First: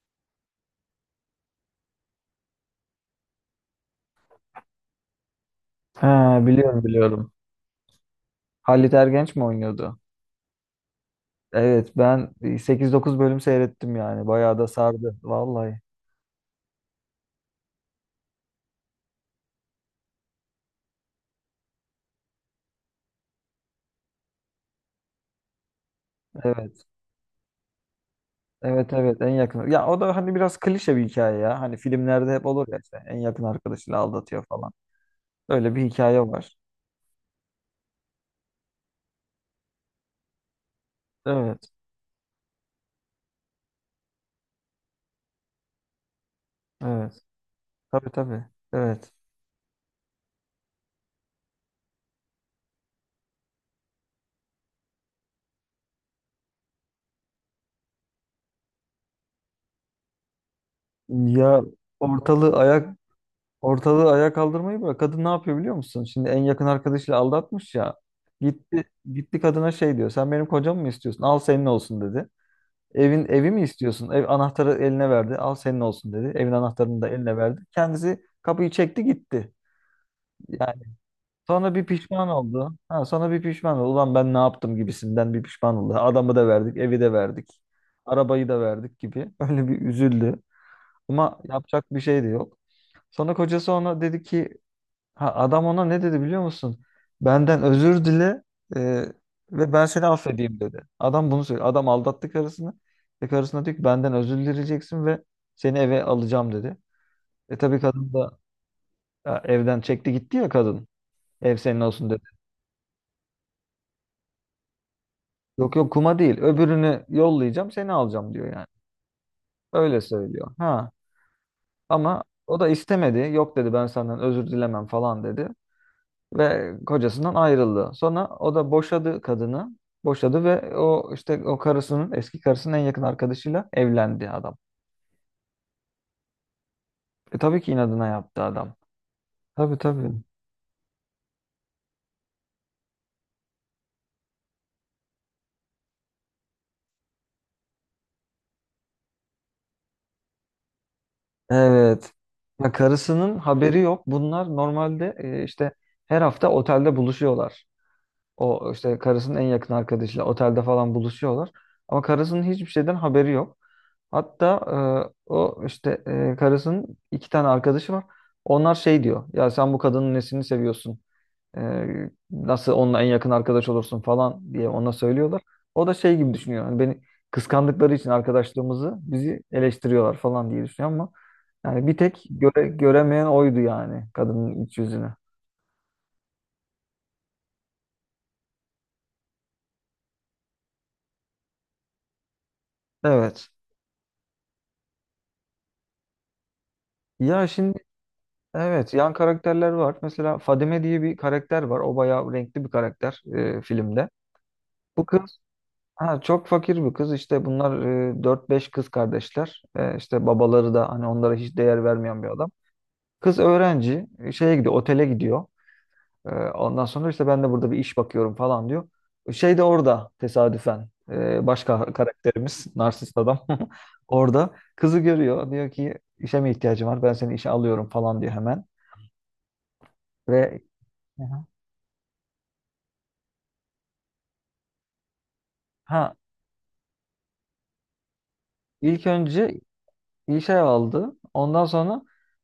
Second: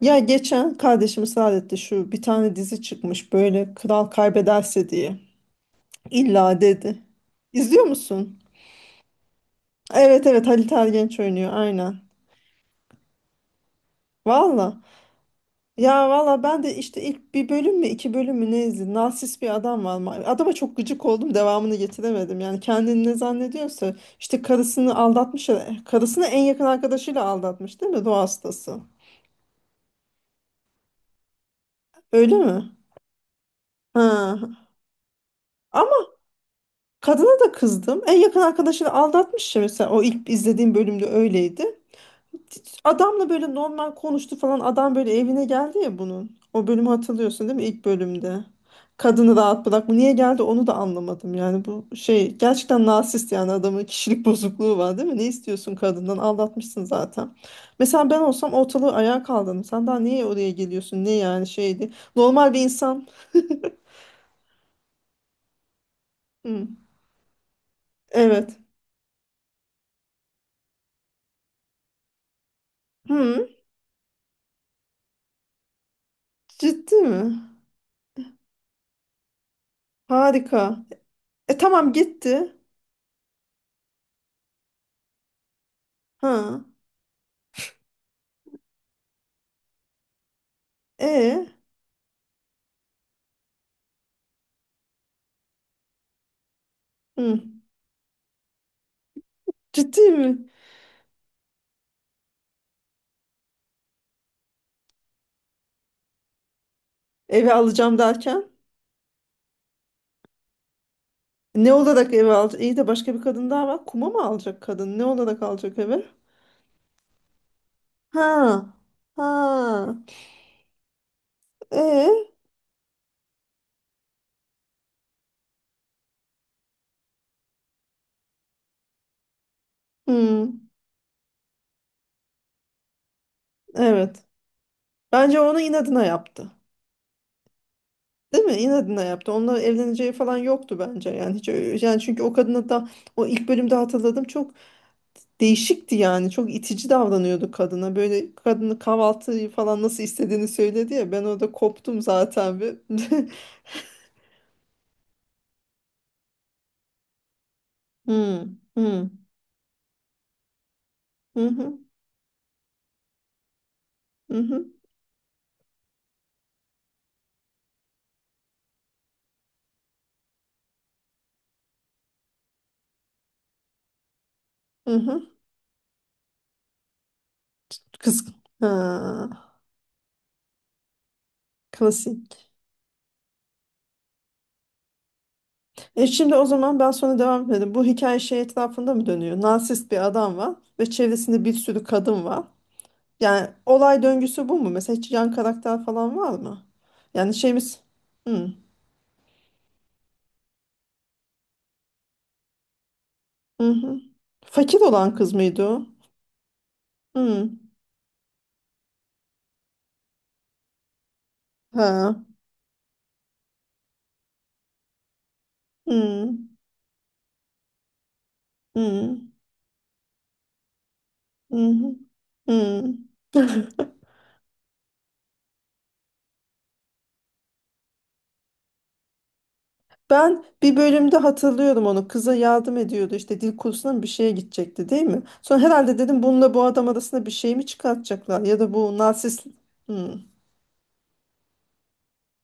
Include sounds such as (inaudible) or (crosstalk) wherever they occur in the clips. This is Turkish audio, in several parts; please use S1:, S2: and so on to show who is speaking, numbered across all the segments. S1: Ya geçen kardeşim ısrar etti şu bir tane dizi çıkmış böyle kral kaybederse diye.
S2: Ha,
S1: İlla
S2: biliyorum
S1: dedi.
S2: biliyorum.
S1: İzliyor musun?
S2: Halit Ergenç mi oynuyordu?
S1: Evet evet Halit Ergenç oynuyor
S2: Evet
S1: aynen.
S2: ben sekiz dokuz bölüm seyrettim yani. Bayağı da
S1: Valla.
S2: sardı vallahi.
S1: Ya valla ben de işte ilk bir bölüm mü iki bölüm mü ne izledim. Narsist bir adam var. Adama çok gıcık oldum devamını getiremedim. Yani kendini ne zannediyorsa işte karısını aldatmış. Karısını en yakın
S2: Evet.
S1: arkadaşıyla aldatmış değil mi? Ruh hastası.
S2: Evet evet en yakın. Ya o da hani biraz klişe bir hikaye ya. Hani filmlerde
S1: Öyle
S2: hep
S1: mi?
S2: olur ya işte en yakın arkadaşıyla aldatıyor
S1: Ha.
S2: falan. Öyle bir
S1: Ama
S2: hikaye var.
S1: kadına da kızdım. En yakın arkadaşını aldatmış ya mesela o ilk izlediğim bölümde
S2: Evet.
S1: öyleydi. Adamla böyle normal konuştu falan. Adam böyle evine geldi ya bunun. O bölümü
S2: Evet.
S1: hatırlıyorsun değil mi ilk
S2: Tabii
S1: bölümde?
S2: tabii. Evet.
S1: Kadını rahat bırak. Bu niye geldi onu da anlamadım. Yani bu şey gerçekten narsist, yani adamın kişilik (laughs) bozukluğu var değil mi? Ne istiyorsun kadından? Aldatmışsın zaten. Mesela ben olsam ortalığı ayağa kaldırdım. Sen daha niye oraya geliyorsun? Ne yani
S2: Ya
S1: şeydi? Normal
S2: ortalığı
S1: bir
S2: ayak
S1: insan.
S2: ortalığı ayağa kaldırmayı bırak. Kadın ne yapıyor biliyor musun? Şimdi en yakın
S1: Hı,
S2: arkadaşıyla aldatmış ya.
S1: evet.
S2: Gitti gitti kadına şey diyor. Sen benim kocamı mı istiyorsun? Al senin olsun dedi. Evin
S1: Hı,
S2: evi mi istiyorsun? Ev anahtarı eline verdi. Al senin olsun dedi. Evin
S1: ciddi
S2: anahtarını da
S1: mi?
S2: eline verdi. Kendisi kapıyı çekti gitti. Yani
S1: Harika. E
S2: sonra bir
S1: tamam
S2: pişman
S1: gitti.
S2: oldu. Ha, sonra bir pişman oldu. Ulan ben ne yaptım gibisinden bir pişman oldu. Adamı da
S1: Ha.
S2: verdik, evi de verdik. Arabayı da verdik gibi. (laughs) Öyle bir üzüldü. Ama
S1: E.
S2: yapacak bir şey de yok. Sonra kocası ona dedi ki Ha, adam ona ne dedi biliyor musun?
S1: Hı.
S2: Benden özür dile e, ve ben seni
S1: Ciddi mi?
S2: affedeyim dedi. Adam bunu söyledi. Adam aldattı karısını. Ve karısına diyor ki benden özür dileyeceksin ve seni eve alacağım dedi.
S1: Eve
S2: Tabii
S1: alacağım
S2: kadın da
S1: derken.
S2: evden çekti gitti ya kadın. Ev
S1: Ne
S2: senin olsun
S1: olarak
S2: dedi.
S1: eve alacak? İyi de başka bir kadın daha var. Kuma mı alacak kadın? Ne olarak
S2: Yok
S1: alacak
S2: yok
S1: eve?
S2: kuma değil. Öbürünü yollayacağım seni alacağım diyor yani.
S1: Ha. Ha.
S2: Öyle söylüyor. Ha ama
S1: E.
S2: o da istemedi. Yok dedi ben senden özür dilemem falan dedi. Ve kocasından ayrıldı. Sonra o da boşadı kadını. Boşadı
S1: Hı.
S2: ve o işte o karısının eski karısının en yakın arkadaşıyla
S1: Evet.
S2: evlendi adam.
S1: Bence onu inadına yaptı.
S2: Tabii ki inadına yaptı
S1: Değil mi?
S2: adam.
S1: İnadına yaptı. Onunla
S2: Tabii tabii.
S1: evleneceği falan yoktu bence. Yani hiç öyle- yani çünkü o kadına da o ilk bölümde hatırladım çok değişikti yani. Çok itici davranıyordu kadına. Böyle kadını kahvaltıyı falan nasıl istediğini söyledi ya. Ben orada koptum
S2: Evet.
S1: zaten
S2: Ya
S1: bir. (laughs)
S2: karısının haberi yok. Bunlar normalde işte her hafta otelde buluşuyorlar.
S1: Hmm,
S2: O işte
S1: hmm,
S2: karısının en yakın arkadaşıyla otelde falan
S1: hı
S2: buluşuyorlar.
S1: hı,
S2: Ama karısının hiçbir şeyden haberi yok.
S1: hı
S2: Hatta
S1: hı,
S2: o işte karısının iki tane arkadaşı var. Onlar şey diyor. Ya sen bu kadının nesini seviyorsun? Nasıl onunla en yakın arkadaş olursun falan diye
S1: hı
S2: ona
S1: hı.
S2: söylüyorlar. O da şey gibi düşünüyor. Hani beni kıskandıkları için
S1: Kız.
S2: arkadaşlığımızı bizi
S1: Ha,
S2: eleştiriyorlar falan diye düşünüyor ama yani bir tek
S1: klasik.
S2: göremeyen oydu yani kadının iç yüzünü.
S1: E şimdi o zaman ben sonra devam edelim. Bu hikaye şey etrafında mı dönüyor? Narsist bir adam var ve çevresinde bir sürü kadın var. Yani
S2: Evet.
S1: olay döngüsü bu mu? Mesela hiç yan karakter falan var mı? Yani
S2: Ya şimdi
S1: şeyimiz... Hı,
S2: evet yan karakterler var. Mesela Fadime diye bir karakter var. O bayağı renkli bir karakter
S1: hı, hı.
S2: filmde.
S1: Fakir
S2: Bu
S1: olan kız
S2: kız
S1: mıydı o?
S2: ha, çok fakir bir kız. İşte
S1: Hı.
S2: bunlar 4-5 kız kardeşler. E, işte babaları da hani onlara hiç değer
S1: Ha.
S2: vermeyen bir adam. Kız öğrenci şeye gidiyor, otele gidiyor. E,
S1: Hmm.
S2: ondan sonra işte ben de burada bir iş bakıyorum falan diyor.
S1: Hmm.
S2: Şey de orada tesadüfen başka
S1: Hmm.
S2: karakterimiz,
S1: Hmm.
S2: narsist adam (laughs)
S1: (laughs)
S2: orada kızı görüyor. Diyor ki işe mi ihtiyacın var? Ben seni işe alıyorum falan diyor hemen.
S1: Ben
S2: Ve
S1: bir bölümde
S2: Hı hı.
S1: hatırlıyorum onu. Kıza yardım ediyordu işte dil kursuna mı bir şeye gidecekti değil mi? Sonra herhalde
S2: ha
S1: dedim bununla bu adam arasında bir şey mi çıkartacaklar ya da bu
S2: ilk
S1: narsist.
S2: önce
S1: Hmm.
S2: işe aldı. Ondan sonra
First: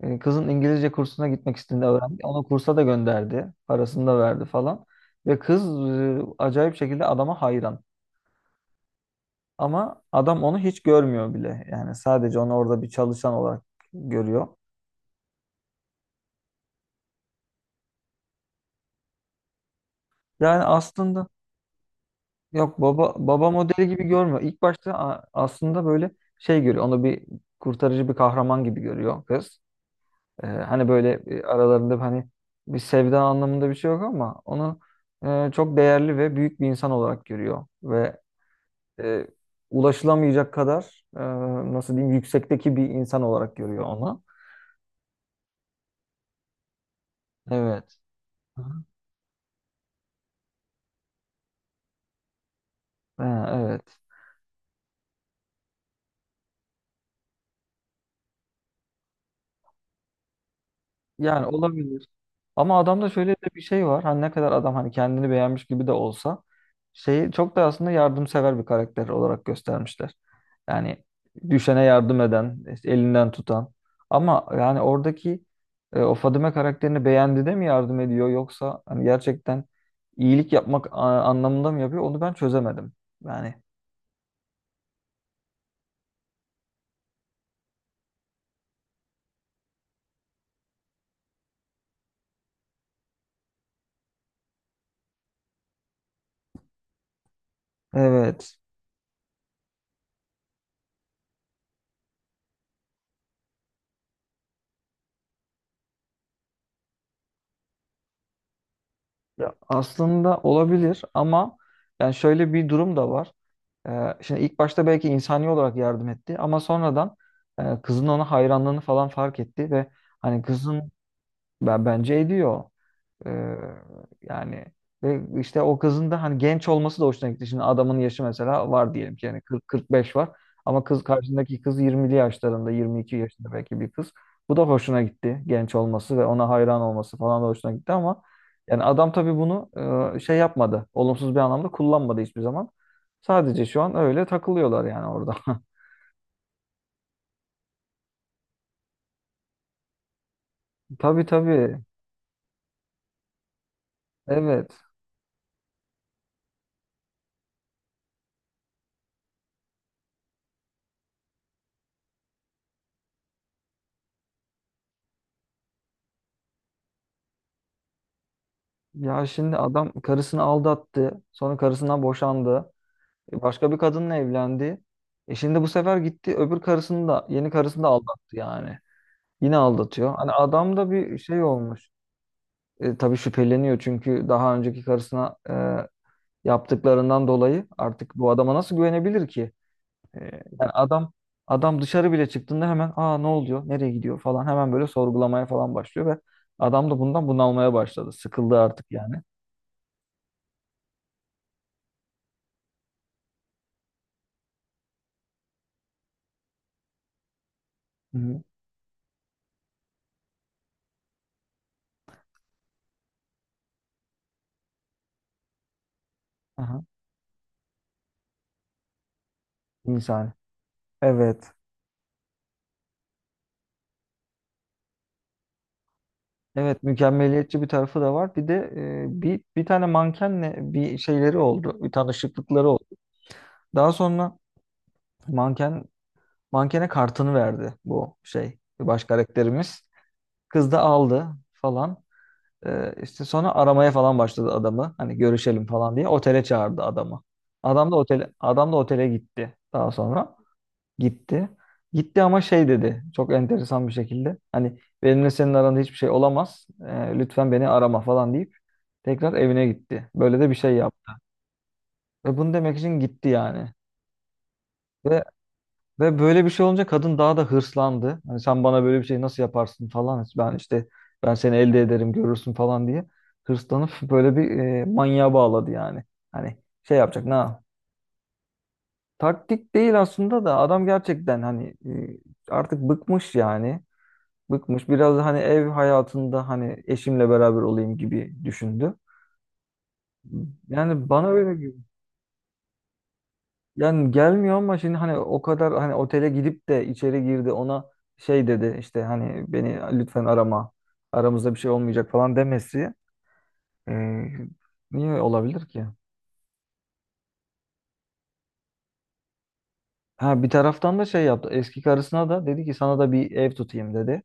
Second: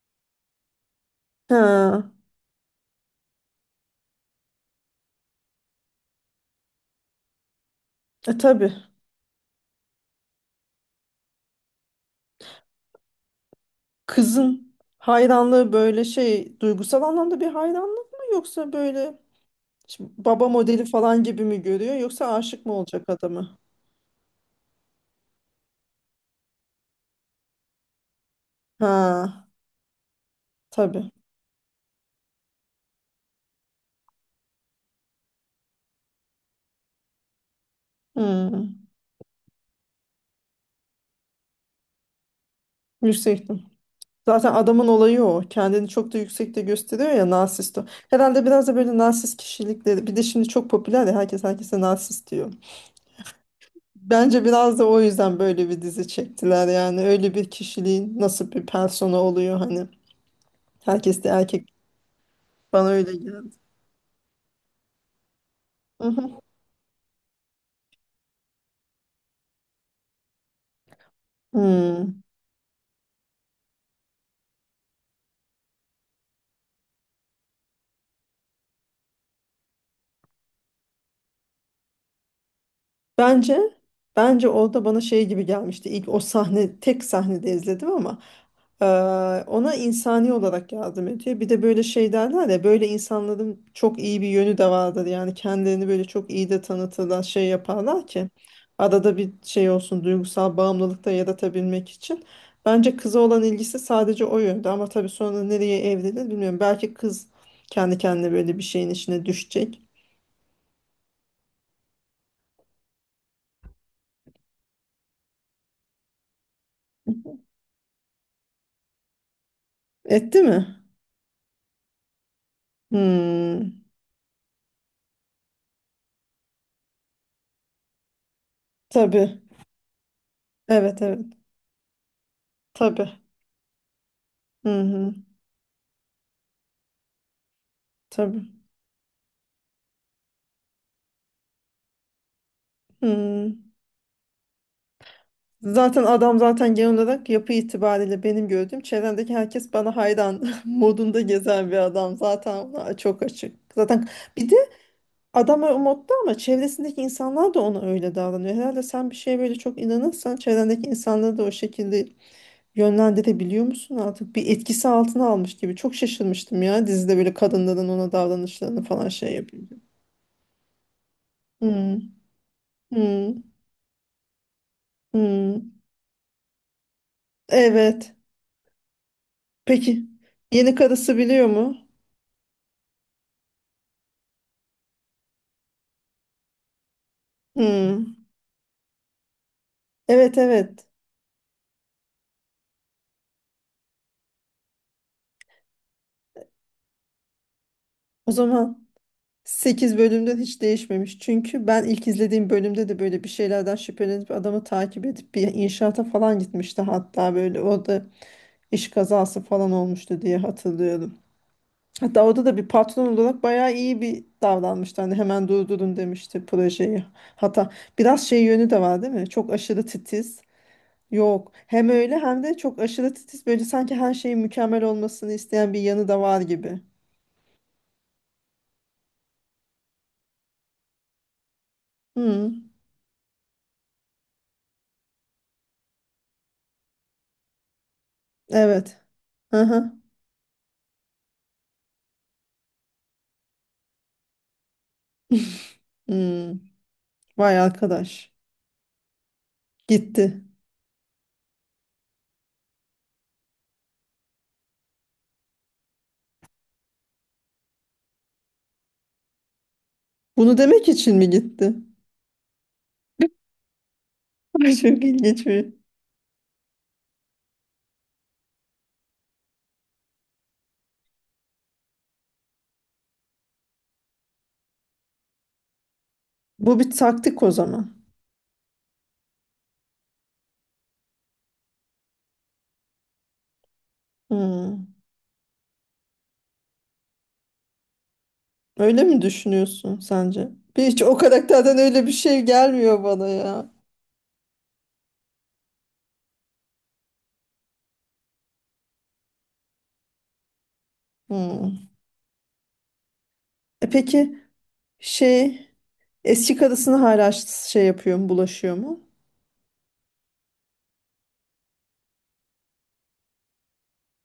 S2: kızın İngilizce kursuna gitmek istediğini
S1: Ha.
S2: öğrendi. Onu kursa da gönderdi. Parasını da verdi falan. Ve kız acayip şekilde adama hayran.
S1: E tabii.
S2: Ama adam onu hiç görmüyor bile. Yani sadece onu orada bir çalışan olarak görüyor.
S1: Kızın hayranlığı böyle şey duygusal anlamda bir hayranlık mı, yoksa böyle şimdi baba
S2: Yani
S1: modeli falan
S2: aslında
S1: gibi mi görüyor, yoksa aşık mı
S2: yok
S1: olacak
S2: baba
S1: adamı?
S2: modeli gibi görmüyor. İlk başta aslında böyle şey görüyor. Onu bir kurtarıcı bir kahraman gibi görüyor
S1: Ha.
S2: kız. Hani
S1: Tabii.
S2: böyle aralarında hani bir sevda anlamında bir şey yok ama onu çok değerli ve büyük bir insan olarak görüyor ve
S1: Hmm.
S2: e, ulaşılamayacak kadar nasıl diyeyim yüksekteki bir insan
S1: Yüksek.
S2: olarak görüyor onu.
S1: Zaten adamın olayı o. Kendini çok da yüksekte gösteriyor ya narsist o.
S2: Evet.
S1: Herhalde
S2: Hı
S1: biraz da
S2: hı.
S1: böyle narsist kişilikleri. Bir de şimdi çok popüler ya, herkes herkese narsist diyor.
S2: Ha, evet.
S1: Bence biraz da o yüzden böyle bir dizi çektiler yani. Öyle bir kişiliğin nasıl bir persona oluyor hani. Herkes de
S2: Yani
S1: erkek.
S2: olabilir. Ama
S1: Bana
S2: adamda
S1: öyle
S2: şöyle de
S1: geldi.
S2: bir şey var. Hani ne kadar adam hani kendini beğenmiş gibi de
S1: Hı hı.
S2: olsa şeyi çok da aslında yardımsever bir karakter olarak göstermişler. Yani düşene
S1: Hmm.
S2: yardım eden, işte elinden tutan. Ama yani oradaki o Fadime karakterini beğendi de mi yardım ediyor yoksa hani gerçekten iyilik yapmak anlamında mı yapıyor onu ben çözemedim. Yani
S1: Bence bence orada bana şey gibi gelmişti. İlk o sahne tek sahnede izledim ama eee, ona insani olarak yardım ediyor. Bir de böyle şey derler ya, böyle insanların çok iyi bir yönü de vardır. Yani kendilerini böyle çok iyi de tanıtırlar, şey yaparlar ki
S2: evet.
S1: arada bir şey olsun, duygusal bağımlılık da yaratabilmek için. Bence kıza olan ilgisi sadece o yönde, ama tabii sonra nereye evrilir bilmiyorum. Belki kız kendi kendine böyle bir şeyin içine
S2: Ya
S1: düşecek.
S2: aslında olabilir ama yani şöyle bir durum da var. Şimdi ilk başta belki insani olarak yardım etti ama sonradan kızın ona hayranlığını falan fark etti ve hani
S1: Etti mi?
S2: kızın ben bence ediyor. Ee,
S1: Hmm,
S2: yani ve işte o kızın da hani genç olması da hoşuna gitti. Şimdi adamın yaşı mesela var diyelim ki yani
S1: tabii.
S2: 40-45 var. Ama
S1: Evet evet.
S2: karşındaki kız 20'li yaşlarında 22
S1: Tabii.
S2: yaşında belki bir kız. Bu da
S1: Hı
S2: hoşuna
S1: hı.
S2: gitti. Genç olması ve ona hayran olması falan da hoşuna gitti ama
S1: Tabii.
S2: yani adam tabii bunu şey yapmadı. Olumsuz bir anlamda kullanmadı hiçbir zaman.
S1: Hı.
S2: Sadece şu an öyle takılıyorlar yani orada. (laughs)
S1: Zaten adam zaten genel olarak yapı itibariyle benim gördüğüm çevremdeki herkes bana hayran (laughs) modunda
S2: Tabii
S1: gezen bir
S2: tabii.
S1: adam. Zaten ona çok açık. Zaten bir de
S2: Evet.
S1: adam o modda, ama çevresindeki insanlar da ona öyle davranıyor. Herhalde sen bir şeye böyle çok inanırsan çevrendeki insanları da o şekilde yönlendirebiliyor musun artık? Bir etkisi altına almış gibi. Çok şaşırmıştım ya, dizide böyle kadınların ona davranışlarını falan
S2: Ya
S1: şey
S2: şimdi
S1: yapıyor.
S2: adam karısını aldattı. Sonra
S1: Hı
S2: karısından boşandı.
S1: hı
S2: Başka bir kadınla evlendi. E
S1: hı.
S2: şimdi bu sefer gitti öbür karısını da yeni karısını da
S1: Evet.
S2: aldattı yani. Yine
S1: Peki
S2: aldatıyor. Hani
S1: yeni
S2: adam da
S1: karısı
S2: bir şey
S1: biliyor mu?
S2: olmuş. Tabii şüpheleniyor çünkü daha önceki karısına yaptıklarından dolayı artık
S1: Hmm.
S2: bu adama nasıl güvenebilir ki? E,
S1: Evet
S2: yani
S1: evet.
S2: adam dışarı bile çıktığında hemen ne oluyor? Nereye gidiyor falan hemen böyle sorgulamaya falan başlıyor ve adam da bundan bunalmaya başladı.
S1: O
S2: Sıkıldı artık
S1: zaman
S2: yani.
S1: sekiz bölümden hiç değişmemiş. Çünkü ben ilk izlediğim bölümde de böyle bir şeylerden şüphelenip adamı takip edip bir inşaata falan gitmişti. Hatta böyle orada
S2: Hı hı.
S1: iş kazası falan olmuştu diye hatırlıyorum. Hatta orada da bir patron olarak bayağı iyi bir davranmıştı. Hani hemen durdurun demişti
S2: Aha.
S1: projeyi. Hatta biraz şey yönü de var değil mi? Çok aşırı
S2: İnsani.
S1: titiz. Yok.
S2: Evet.
S1: Hem öyle hem de çok aşırı titiz, böyle sanki her şeyin mükemmel olmasını isteyen bir yanı da var gibi.
S2: Evet mükemmeliyetçi bir tarafı da var. Bir de bir tane mankenle bir şeyleri oldu. Bir
S1: Hı,
S2: tanışıklıkları oldu. Daha sonra manken mankene kartını verdi bu şey baş
S1: evet.
S2: karakterimiz.
S1: Aha.
S2: Kız da aldı falan. E, işte sonra aramaya falan başladı adamı. Hani görüşelim falan diye otele
S1: Hmm,
S2: çağırdı adamı.
S1: (laughs) vay
S2: Adam da otele
S1: arkadaş.
S2: adam da otele gitti. Daha sonra
S1: Gitti.
S2: gitti. Gitti ama şey dedi. Çok enteresan bir şekilde. Hani benimle senin aranda hiçbir şey olamaz. Lütfen beni arama falan deyip tekrar evine gitti. Böyle de bir
S1: Bunu
S2: şey
S1: demek
S2: yaptı.
S1: için mi gitti?
S2: Ve bunu demek için gitti yani.
S1: (laughs) Ay, çok
S2: Ve
S1: ilginç bir.
S2: ve böyle bir şey olunca kadın daha da hırslandı. Hani sen bana böyle bir şey nasıl yaparsın falan. Ben seni elde ederim görürsün falan diye. Hırslanıp böyle bir manyağa bağladı yani. Hani
S1: Bu bir
S2: şey yapacak ne?
S1: taktik o zaman.
S2: Taktik değil aslında da adam gerçekten hani artık bıkmış yani. Bıkmış.
S1: Hmm,
S2: Biraz da hani ev hayatında hani eşimle beraber olayım gibi düşündü.
S1: öyle mi düşünüyorsun sence? Hiç
S2: Yani
S1: o
S2: bana öyle.
S1: karakterden öyle bir şey gelmiyor bana ya.
S2: Yani gelmiyor ama şimdi hani o kadar hani otele gidip de içeri girdi ona şey dedi işte hani beni lütfen arama aramızda bir şey
S1: Hmm.
S2: olmayacak falan demesi
S1: E
S2: e,
S1: peki
S2: niye olabilir
S1: şey,
S2: ki?
S1: eski karısını hala şey yapıyor mu, bulaşıyor mu?
S2: Ha bir taraftan da şey yaptı eski karısına da dedi ki sana da bir ev tutayım dedi.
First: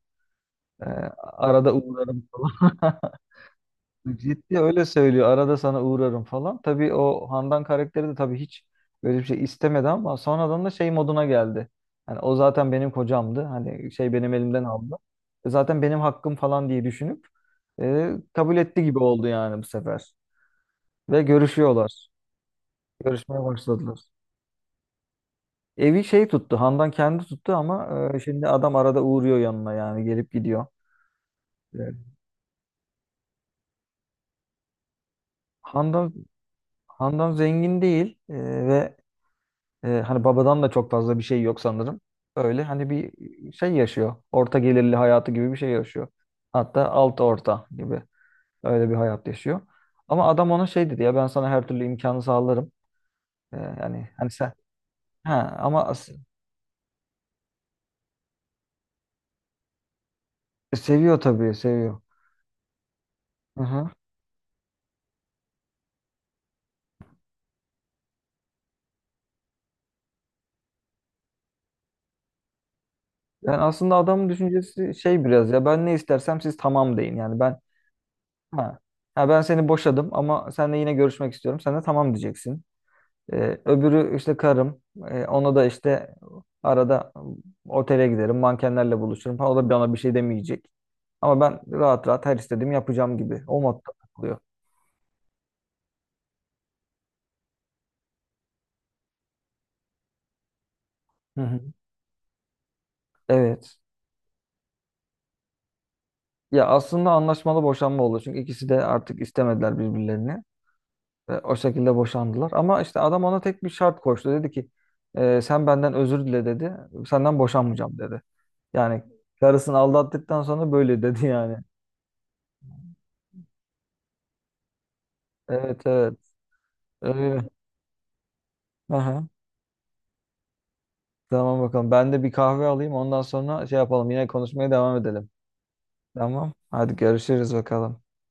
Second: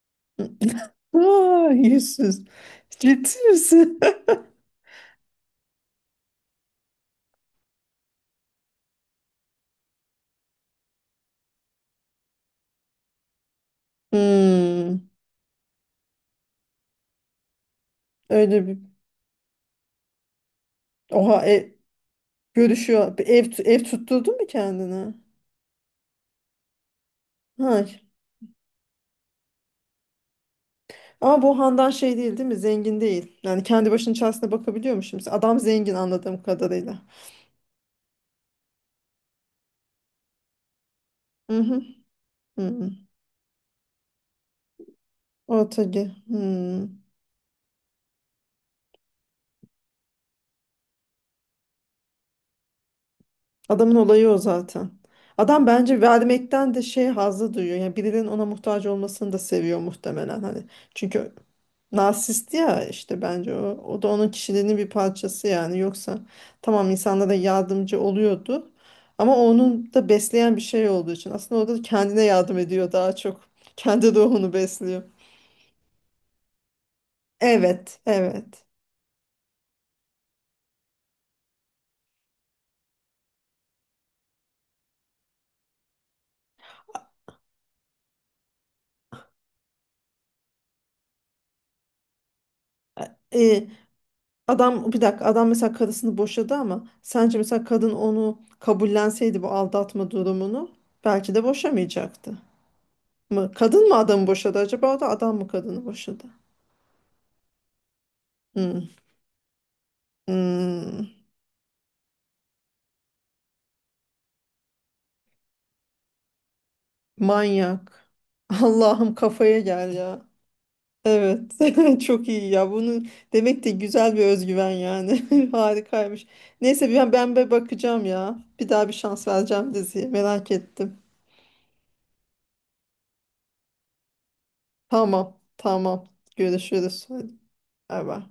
S2: E,
S1: Aa,
S2: arada uğrarım
S1: yüzsüz.
S2: falan. (laughs)
S1: Ciddi misin? (laughs)
S2: Ciddi öyle söylüyor. Arada sana uğrarım falan. Tabii o Handan karakteri de tabii hiç böyle bir şey istemedi ama sonradan da şey moduna geldi. Hani o zaten benim kocamdı. Hani şey benim elimden aldı.
S1: Hmm,
S2: Zaten benim hakkım falan diye düşünüp kabul
S1: öyle bir...
S2: etti gibi oldu yani bu sefer. Ve
S1: Oha e,
S2: görüşüyorlar.
S1: görüşüyor. Bir
S2: Görüşmeye
S1: ev
S2: başladılar.
S1: tutturdun mu kendine?
S2: Evi şey tuttu. Handan kendi tuttu
S1: Ha.
S2: ama şimdi adam arada uğruyor yanına yani gelip gidiyor.
S1: Ama bu Handan
S2: Evet.
S1: şey değil değil mi? Zengin değil. Yani kendi başının çaresine bakabiliyormuş şimdi. Adam zengin
S2: Handan
S1: anladığım kadarıyla.
S2: Handan zengin değil ve hani babadan da çok fazla bir şey
S1: Hı
S2: yok
S1: hı.
S2: sanırım. Öyle
S1: Hı
S2: hani
S1: hı.
S2: bir şey yaşıyor. Orta gelirli hayatı gibi bir
S1: O
S2: şey yaşıyor.
S1: tabii. Hı.
S2: Hatta alt orta gibi öyle bir hayat yaşıyor. Ama adam ona şey dedi ya ben sana her türlü imkanı sağlarım. E,
S1: Adamın
S2: yani
S1: olayı
S2: hani
S1: o
S2: sen
S1: zaten.
S2: ha
S1: Adam
S2: ama
S1: bence vermekten de şey hazzı duyuyor. Yani birinin ona muhtaç olmasını da seviyor muhtemelen hani.
S2: seviyor
S1: Çünkü
S2: tabii seviyor.
S1: narsist ya, işte bence o.
S2: Hı hı.
S1: O da onun kişiliğinin bir parçası yani. Yoksa tamam insanlara yardımcı oluyordu. Ama onun da besleyen bir şey olduğu için aslında o da kendine yardım ediyor daha çok.
S2: Yani aslında
S1: Kendi
S2: adamın
S1: ruhunu
S2: düşüncesi
S1: besliyor.
S2: şey biraz ya ben ne istersem siz tamam deyin. Yani ben
S1: Evet, evet.
S2: ha, seni boşadım ama seninle yine görüşmek istiyorum. Sen de tamam diyeceksin. Öbürü işte karım. Ona da işte arada otele giderim, mankenlerle buluşurum falan. O da bana bir şey demeyecek. Ama ben rahat rahat her istediğimi yapacağım gibi. O
S1: E,
S2: modda takılıyor.
S1: adam bir dakika, adam mesela karısını boşadı, ama sence mesela kadın onu kabullenseydi bu aldatma durumunu belki
S2: Hı
S1: de
S2: hı.
S1: boşamayacaktı. Mı?
S2: Evet.
S1: Kadın mı adamı boşadı acaba, o da adam mı kadını boşadı?
S2: Ya aslında anlaşmalı boşanma oldu. Çünkü ikisi de
S1: Hmm.
S2: artık istemediler birbirlerini.
S1: Hmm.
S2: Ve o şekilde boşandılar. Ama işte adam ona tek bir şart koştu. Dedi ki sen benden özür dile" dedi. Senden boşanmayacağım
S1: Manyak.
S2: dedi.
S1: (laughs)
S2: Yani
S1: Allah'ım kafaya
S2: karısını
S1: gel ya.
S2: aldattıktan sonra böyle dedi
S1: Evet.
S2: yani.
S1: (laughs) Çok iyi ya. Bunu demek de güzel bir özgüven yani. (laughs)
S2: Evet evet.
S1: Harikaymış. Neyse ben
S2: Öyle.
S1: bir bakacağım ya. Bir daha bir
S2: Aha.
S1: şans vereceğim diziye. Merak ettim.
S2: Tamam bakalım. Ben de bir kahve alayım. Ondan sonra şey yapalım. Yine konuşmaya devam edelim.
S1: Tamam. Tamam.
S2: Tamam. Hadi
S1: Görüşürüz. Hadi.
S2: görüşürüz bakalım.
S1: Bay bay.